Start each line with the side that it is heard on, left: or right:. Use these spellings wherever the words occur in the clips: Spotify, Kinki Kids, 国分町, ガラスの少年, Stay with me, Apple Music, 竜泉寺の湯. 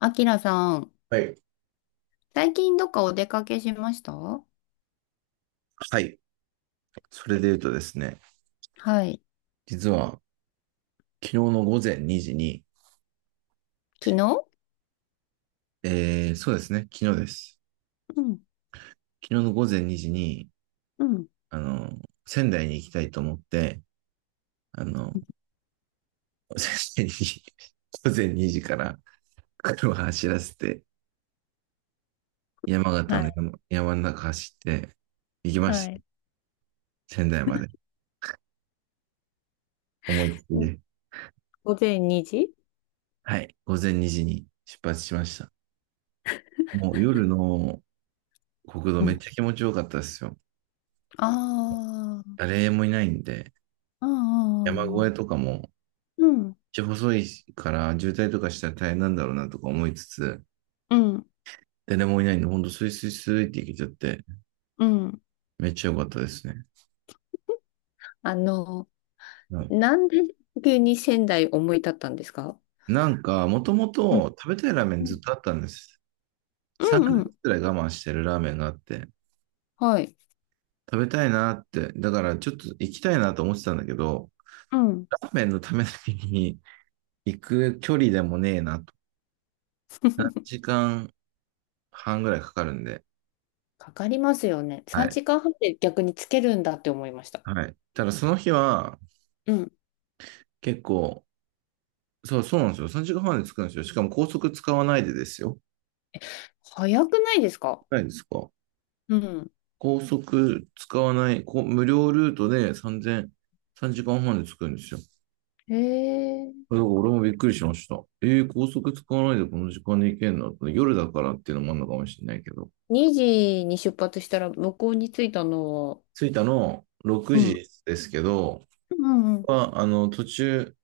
left: あきらさん、
right: はい。
left: 最近どっかお出かけしましたは
right: はい。それで言うとですね、
left: い。
right: 実は昨日の午前2時に、
left: 昨日、
right: そうですね、昨日です。
left: うん。
right: 昨日の午前2時に、
left: うん。
right: あの、仙台に行きたいと思って、あの、仙台に午前2時から車走らせて、
left: はい、
right: 山の中走って行きまし
left: は
right: た。
left: い。
right: 仙台まで。思いっきりで。はい。午前2時に出発しました。もう夜の国道
left: う
right: めっ
left: ん。
right: ちゃ気持ちよかったですよ。
left: あ
right: 誰もいないんで、
left: あ、う
right: 山
left: んう
right: 越え
left: ん
right: とかも
left: うん。
right: ちゃ細いから渋滞とかしたら大変なんだろうなとか思いつつ、
left: うん。うん。
right: 誰もいないんで、ほんとスイスイスイっていけちゃって、
left: うん。
right: めっちゃ良かったですね。
left: あの、
right: はい、
left: なんで急に仙台思い立ったんですか？
right: なんか、もとも
left: うん
right: と食べたいラーメン
left: う
right: ずっ
left: ん
right: とあったんです。
left: う
right: 3
left: んう
right: ヶ月
left: ん。
right: くらい我慢してるラーメンがあって、
left: はい。
right: 食べたいなって、だからちょっと行きたいなと思ってたんだけど、
left: うん。
right: ラーメンのためだけに行く距離でもねえなと。3 時間半ぐらいかかるんで。
left: かかりますよね。
right: は
left: 3
right: い。
left: 時間半で逆につけるんだって思いました。
right: はい。ただその日は
left: うん。
right: 結構そうなんですよ。3時間半で着くんですよ。しかも高速使わないでですよ。
left: 早くないですか？
right: ないですか？
left: うん。
right: 高速使わない、無料ルートで3 0 0時間半で着くんですよ。だ
left: へ、
right: から俺もびっくりしました。高速使わないでこの時間で行けんのって、夜だからっていうのもあるのかもしれないけど。
left: 2時に出発したら向こうに着いたのは、
right: 着いたの6
left: うん。
right: 時ですけど、
left: うんうん。
right: 途中、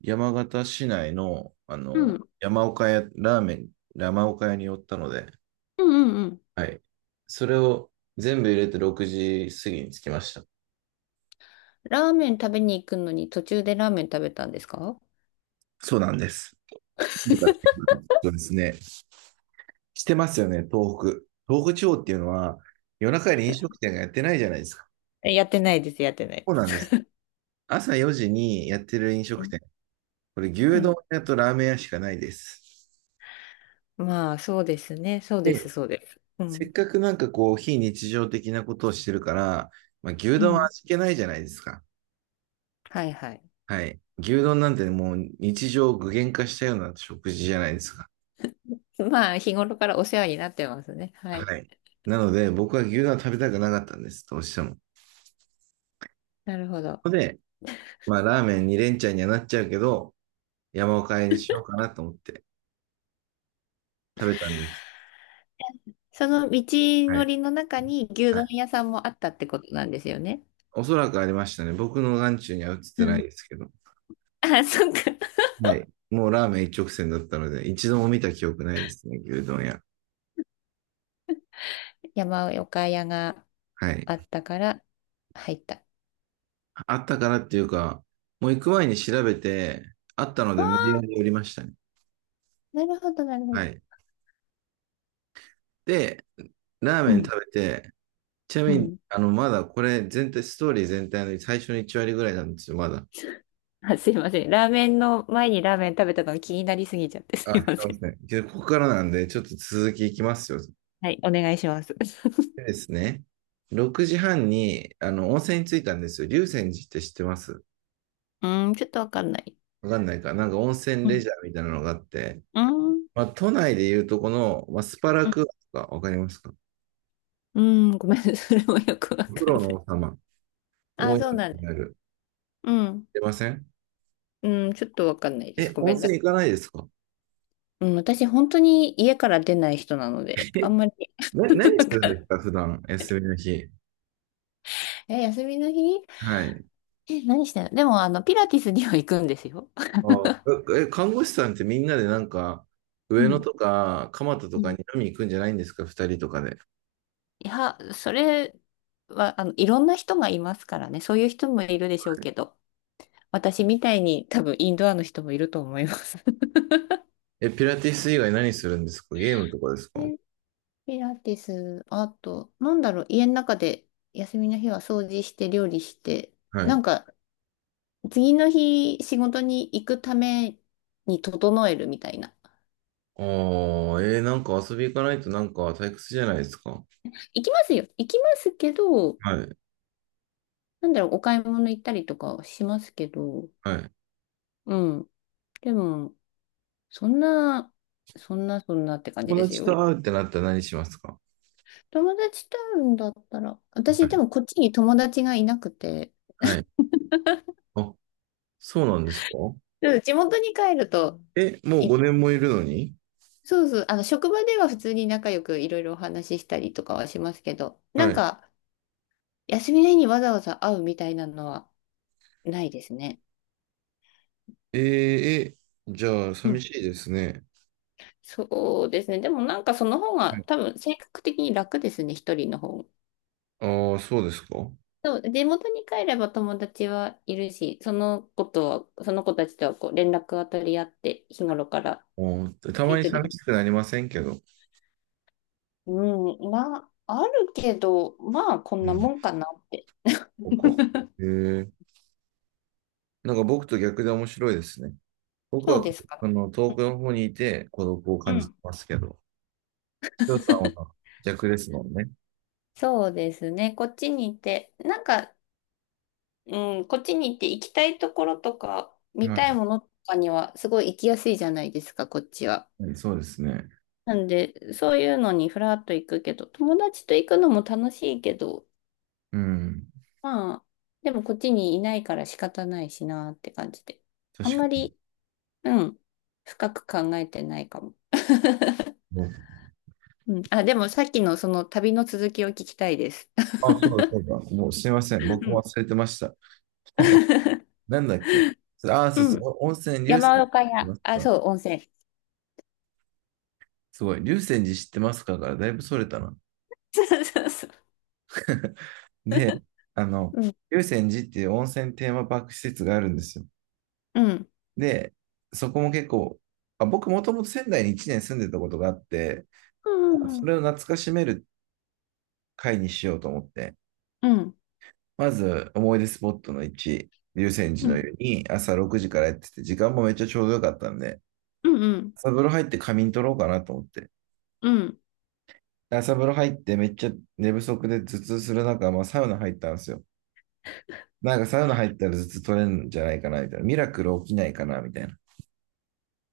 right: 山形市内の、
left: うん。
right: 山岡屋、ラーメン、山岡屋に寄ったので、
left: うんうんうん。
right: はい。それを全部入れて6時過ぎに着きました。
left: ラーメン食べに行くのに途中でラーメン食べたんですか？
right: そうなんです。だからそうですね。してますよね、東北。東北地方っていうのは、夜中に飲食店がやってないじゃないですか。
left: え、やってないです、やってない
right: そう
left: で
right: なんです。
left: す。
right: 朝4時にやってる飲
left: う
right: 食
left: ん。
right: 店。これ、
left: う
right: 牛丼
left: ん。
right: 屋とラーメン屋しかないです。
left: まあ、そうですね。そうです、
right: で、
left: そうです。う
right: せ
left: ん。
right: っかくなんかこう、非日常的なことをしてるから、まあ、牛
left: う
right: 丼は
left: ん。
right: 味気ないじゃないですか。
left: はいはい。
right: はい。牛丼なんてもう日常を具現化したような食事じゃないですか。
left: まあ、日頃からお世話になってますね。はい。
right: はい。なので、僕は牛丼は食べたくなかったんです、どうしても。そ
left: なるほど。
right: こで、まあ、ラーメン2連チャンにはなっちゃうけど、山岡かえにしようかなと思って食べたんです。
left: その道
right: は
left: の
right: い。
left: りの中に牛
right: は
left: 丼
right: い。
left: 屋さんもあったってことなんですよね。
right: おそらくありましたね。僕の眼中には映っ
left: う
right: てない
left: ん。
right: ですけど。
left: あ、そっか。
right: はい。もうラーメン一直線だったので、一度も見た記憶ないですね、牛丼屋。
left: 山岡屋が
right: はい。
left: あったから入った。
right: あったからっていうか、もう行く前に調べて、あったの
left: あ
right: で無理や
left: あ、
right: り寄りましたね。
left: なるほど、なるほど。
right: はい。で、ラー
left: う
right: メン
left: ん。
right: 食べて、ちな
left: う
right: みに、
left: ん。
right: まだこれストーリー全体の最初の1割ぐらいなんですよ、まだ。
left: あ、すいません。ラーメンの前にラーメン食べたのが気になりすぎちゃってす
right: あ、
left: いま
right: そう
left: せ
right: で
left: ん。
right: すね。けど、ここからなんで、ちょっと続きいきますよ。
left: はい、お願いします。
right: でですね。6時半に、温泉に着いたんですよ。竜泉寺って知ってます
left: うーん、ちょっとわかんない。
right: わかんないか。なんか温泉
left: う
right: レ
left: ん。
right: ジャーみたいなのがあって、
left: うーん。
right: まあ、都内でいうとこの、まあ、スパラ
left: うん。
right: クーアとかわかりますか？
left: うん、ごめん。それもよくわ
right: お風
left: かん
right: 呂
left: な
right: の
left: い。
right: 王様。思
left: あ、
right: い
left: そうなん
right: 出に
left: だ。
right: なる。
left: うん。
right: 出ません？
left: うん、ちょっとわかんないです。
right: え、
left: ご
right: 温
left: めんな
right: 泉
left: さい。
right: 行かないですか？
left: うん、私、本当に家から出ない人なので、あ
right: え、
left: んまり。
right: 何
left: わ
right: するん
left: かん
right: で
left: な
right: す
left: い。
right: か？普段、休みの日。
left: え、休みの日？
right: はい。
left: え、何してんので、も、あの、ピラティスには行くんですよ。
right: あ看護師さんってみんなでなんか、
left: う
right: 上野
left: ん
right: とか蒲田
left: う
right: とか
left: ん。
right: に飲み行くんじゃないんですか、二人とかで？
left: いや、それは、あの、いろんな人がいますからね。そういう人もいるでしょうけど、私みたいに多分インドアの人もいると思います。
right: え、ピラティス以外何するんですか？ゲームとかですか？
left: で、ピラティス、あと、なんだろう、家の中で休みの日は掃除して料理して、
right: は
left: な
right: い。
left: んか、次の日仕事に行くために整えるみたいな。
right: ああ、なんか遊び行かないとなんか退屈じゃないですか？
left: 行きますよ。行きますけど、
right: はい。
left: なんだろう、お買い物行ったりとかはしますけど、
right: はい。
left: うん。でも、そんな、そんな、そんなって感じ
right: 友
left: です
right: 達
left: よ。
right: と会うってなったら何しますか？
left: 友達と会うんだったら、
right: は
left: 私で
right: い。
left: もこっちに友達がいなくて、
right: はい。あ、そうなんですか？
left: うん、地元に帰ると、
right: え、もう
left: い、
right: 5年もいるのに？
left: そうそう、あの、職場では普通に仲良くいろいろお話ししたりとかはしますけど、な
right: は
left: ん
right: い。
left: か、休みの日にわざわざ会うみたいなのはないですね。
right: えーえ、じゃあ
left: う
right: 寂
left: ん。
right: しいですね。
left: そうですね。でもなんかその方が多分性格的に楽ですね、一人の方。
right: ああー、そうですか？
left: そう、地元に帰れば友達はいるし、その子とは、その子たちとはこう連絡は取り合って、日頃から
right: た
left: や
right: ま
left: り
right: に
left: とり
right: 寂
left: を、
right: しくなりませんけど。
left: うん、まあ、あるけど、まあ、こん
right: うん、
left: な
right: そ
left: もんかなって。
right: うか。へえ。なんか僕と逆で面白いですね。僕
left: そう
right: は、
left: ですか。
right: 遠くの方にいて孤独を
left: う
right: 感じて
left: ん。
right: ますけど、千代さんは逆ですもんね。
left: そうですね。こっちに行って、なんか、うん、こっちに行って行きたいところとか、見
right: は
left: たい
right: い。
left: ものとかには、すごい行きやすいじゃないですか、こっちは。
right: はい、そうですね。
left: なんで、そういうのにふらっと行くけど、友達と行くのも楽しいけど、
right: うん。
left: まあ、でもこっちにいないから仕方ないしなって感じで。あん
right: 確か
left: まり、うん、深く考えてないかも。
right: に。
left: うん、あ、でもさっきのその旅の続きを聞きたいです。
right: あ、そうだ、そうだ。もうすいません。
left: う
right: 僕も
left: ん。
right: 忘れてました。なんだっけ。あ、そ
left: う
right: うそう。
left: ん。
right: お温泉、龍
left: 山
right: 泉寺
left: 岡
right: 知って
left: 屋。
right: ます
left: あ、
right: か？
left: そう、温泉。
right: すごい。「龍泉寺知ってますか」からだいぶそれたな。
left: そうそうそ
right: で、あの、
left: う。うん。
right: 龍泉寺っていう温泉テーマパーク施設があるんですよ。
left: うん。
right: で、そこも結構、僕もともと仙台に1年住んでたことがあって、
left: う
right: そ
left: ん。
right: れを懐かしめる会にしようと思って、
left: うん
right: まず思い出スポットの1、竜泉
left: う
right: 寺
left: ん。う
right: の
left: ん。
right: 湯に朝6時からやってて、時間もめっちゃちょうどよかったんで、
left: うん。うん。
right: 朝風呂入って仮眠取ろうかなと思って。
left: うん、
right: 朝風呂入ってめっちゃ寝不足で頭痛する中、まあ、サウナ入ったんですよ。なんかサウナ入ったら頭痛取れるんじゃないかなみたいな。ミラクル起きないかなみたいな。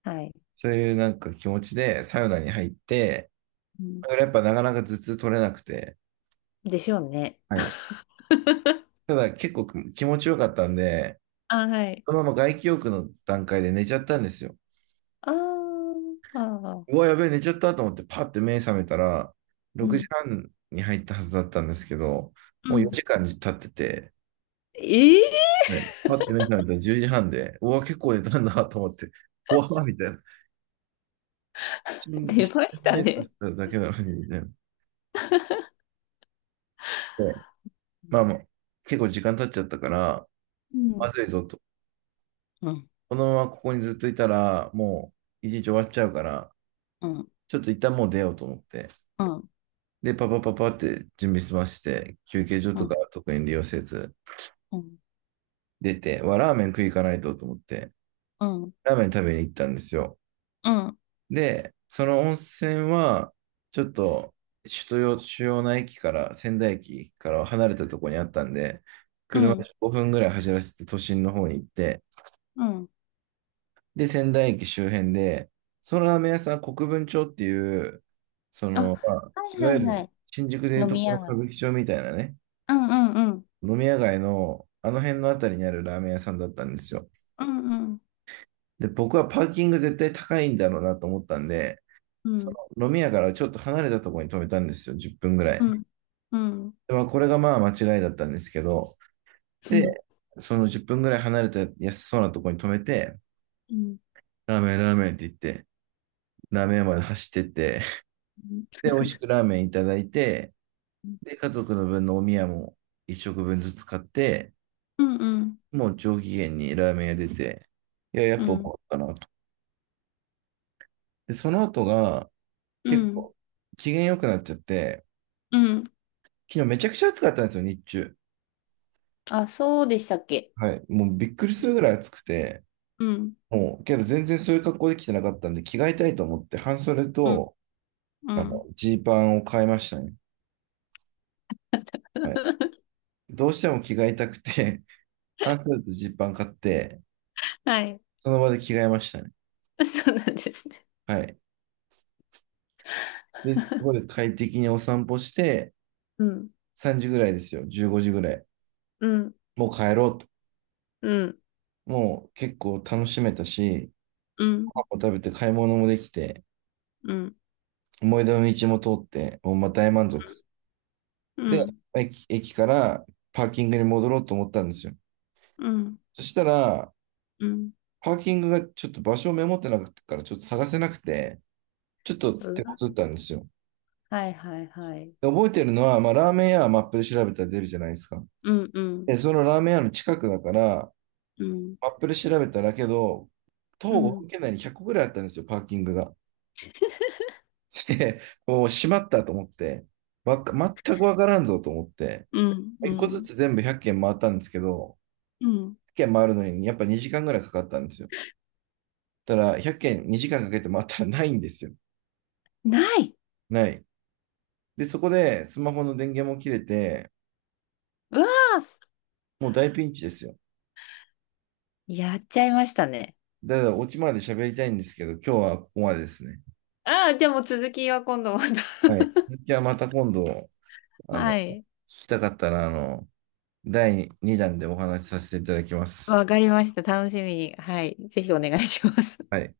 left: はい。
right: そういうなんか気持ちでサウナに入って、
left: うん。
right: やっぱなかなか頭痛取れなくて、
left: でしょうね。
right: はい。ただ結構気持ちよかったんで、
left: あ、はい。
right: そのまま外気浴の段階で寝ちゃったんですよ。
left: あーあー。
right: うわ、やべえ、寝ちゃったと思ってパッて目覚めたら、
left: う
right: 6
left: ん。
right: 時半に入ったはずだったんですけど、
left: う
right: もう
left: ん。
right: 4時間経ってて、
left: ええ
right: はい、パッて目覚めたら10時半で、うわ、結構寝たんだと思って、うわ、みたいな。一
left: ー。
right: 瞬
left: 出ました
right: 目と
left: ね。
right: しただけなのに、みたいな。で、
left: うん。
right: まあまあ、結構時間経っちゃったから、
left: う
right: ま
left: ん。
right: ずいぞと。
left: うん。
right: このままここにずっといたら、もう一日終わっちゃうから、
left: うん。
right: ちょっと一旦もう出ようと思って、で、パパパパって準備済まして、休憩所
left: う
right: とか
left: ん。
right: 特に利用せず、
left: うん。うん。
right: 出て、わ、ラーメン食い行かないとと思って、
left: うん。
right: ラーメン食べに行ったんですよ。で、その温泉は、ちょっと、首都主要な駅から、仙台駅から離れたところにあったんで、
left: う
right: 車で
left: ん。
right: 5分ぐらい走らせて都心の方に行って、
left: うん、
right: で、仙台駅周辺で、そのラーメン屋さん、国分町っていう、
left: あ、
right: まあ、
left: はい
right: い
left: は
right: わゆ
left: いは
right: る
left: い。
right: 新宿でいう
left: 飲
right: と
left: み
right: この
left: 屋
right: 歌
left: 街。
right: 舞伎町みたいなね、
left: うんうんうん。
right: 飲み屋街のあの辺のあたりにあるラーメン屋さんだったんですよ。
left: うんうん
right: で、僕はパーキング絶対高いんだろうなと思ったんで、
left: う
right: そ
left: ん。
right: の飲み屋からちょっと離れたところに止めたんですよ、10分ぐら
left: う
right: い。
left: ん。うん。うん。
right: で、まあ、これがまあ間違いだったんですけど、
left: うん
right: で、その10分ぐらい離れた安そうなところに止めて、
left: うん
right: ラーメン、ラーメンって言って、ラーメン屋まで走ってって、
left: うん。
right: で、美味しくラーメンいただいて、で、家族の分のお宮も1食分ずつ買って、もう上機嫌にラーメン屋出て、いや、やっぱ思ったな。で、その後が、
left: う
right: 結
left: ん。
right: 構、機嫌良くなっちゃって、
left: うん、
right: 昨日めちゃくちゃ暑かったんですよ、日中。
left: あ、そうでしたっけ。
right: はい。もうびっくりするぐらい暑くて、
left: うん。
right: もう、けど全然そういう格好できてなかったんで、着替えたいと思って、半袖
left: うん。
right: と、
left: うん。
right: ジーパンを買いましたね。はい。どうしても着替えたくて、半袖とジーパン買って、
left: はい。
right: その場で着替えましたね。
left: そうなんですね。
right: はい。で、すごい快適にお散歩して、
left: うん。
right: 3時ぐらいですよ、15時ぐらい。
left: うん。
right: もう帰ろうと。
left: うん。
right: もう結構楽しめたし、
left: うん。
right: ご飯も食べて買い物もできて、
left: うん。
right: 思い出の道も通って、もうまあ大満足。
left: う
right: で、
left: ん。
right: 駅からパーキングに戻ろうと思ったんですよ。
left: うん。
right: そしたら、
left: うん。うん、
right: パーキングがちょっと場所をメモってなかったから、ちょっと探せなくて、ちょっと手こずったんですよ。
left: はいはいはい。
right: で、覚えてるのは、まあ、ラーメン屋はマップで調べたら出るじゃないですか。
left: うんうん
right: で、そのラーメン屋の近くだから、
left: うん
right: マップで調べたらけど、徒
left: う
right: 歩5分
left: ん
right: 圏内に100個ぐらいあったんですよ、パーキングが。で、もう閉まったと思って、わか、全くわからんぞと思って、
left: うんう
right: 1個ず
left: ん
right: つ全部100軒回ったんですけど、
left: うん。
right: 軒回るのにやっぱ2時間ぐらいかかったんですよ。ただ、100軒2時間かけて回ったらないんですよ。
left: ない。
right: ない。で、そこでスマホの電源も切れて、
left: うわあ、
right: もう大ピンチですよ。
left: やっちゃいましたね。
right: だから、オチまで喋りたいんですけど、今日はここまでですね。
left: ああ、じゃあもう続きは今度ま
right: はい。
left: た。
right: 続きはまた今度、
left: は
right: 聞
left: い。
right: きたかったら、第2弾でお話しさせていただきま
left: わ
right: す。
left: かりました。楽しみに。はい。ぜひお願いします。
right: はい。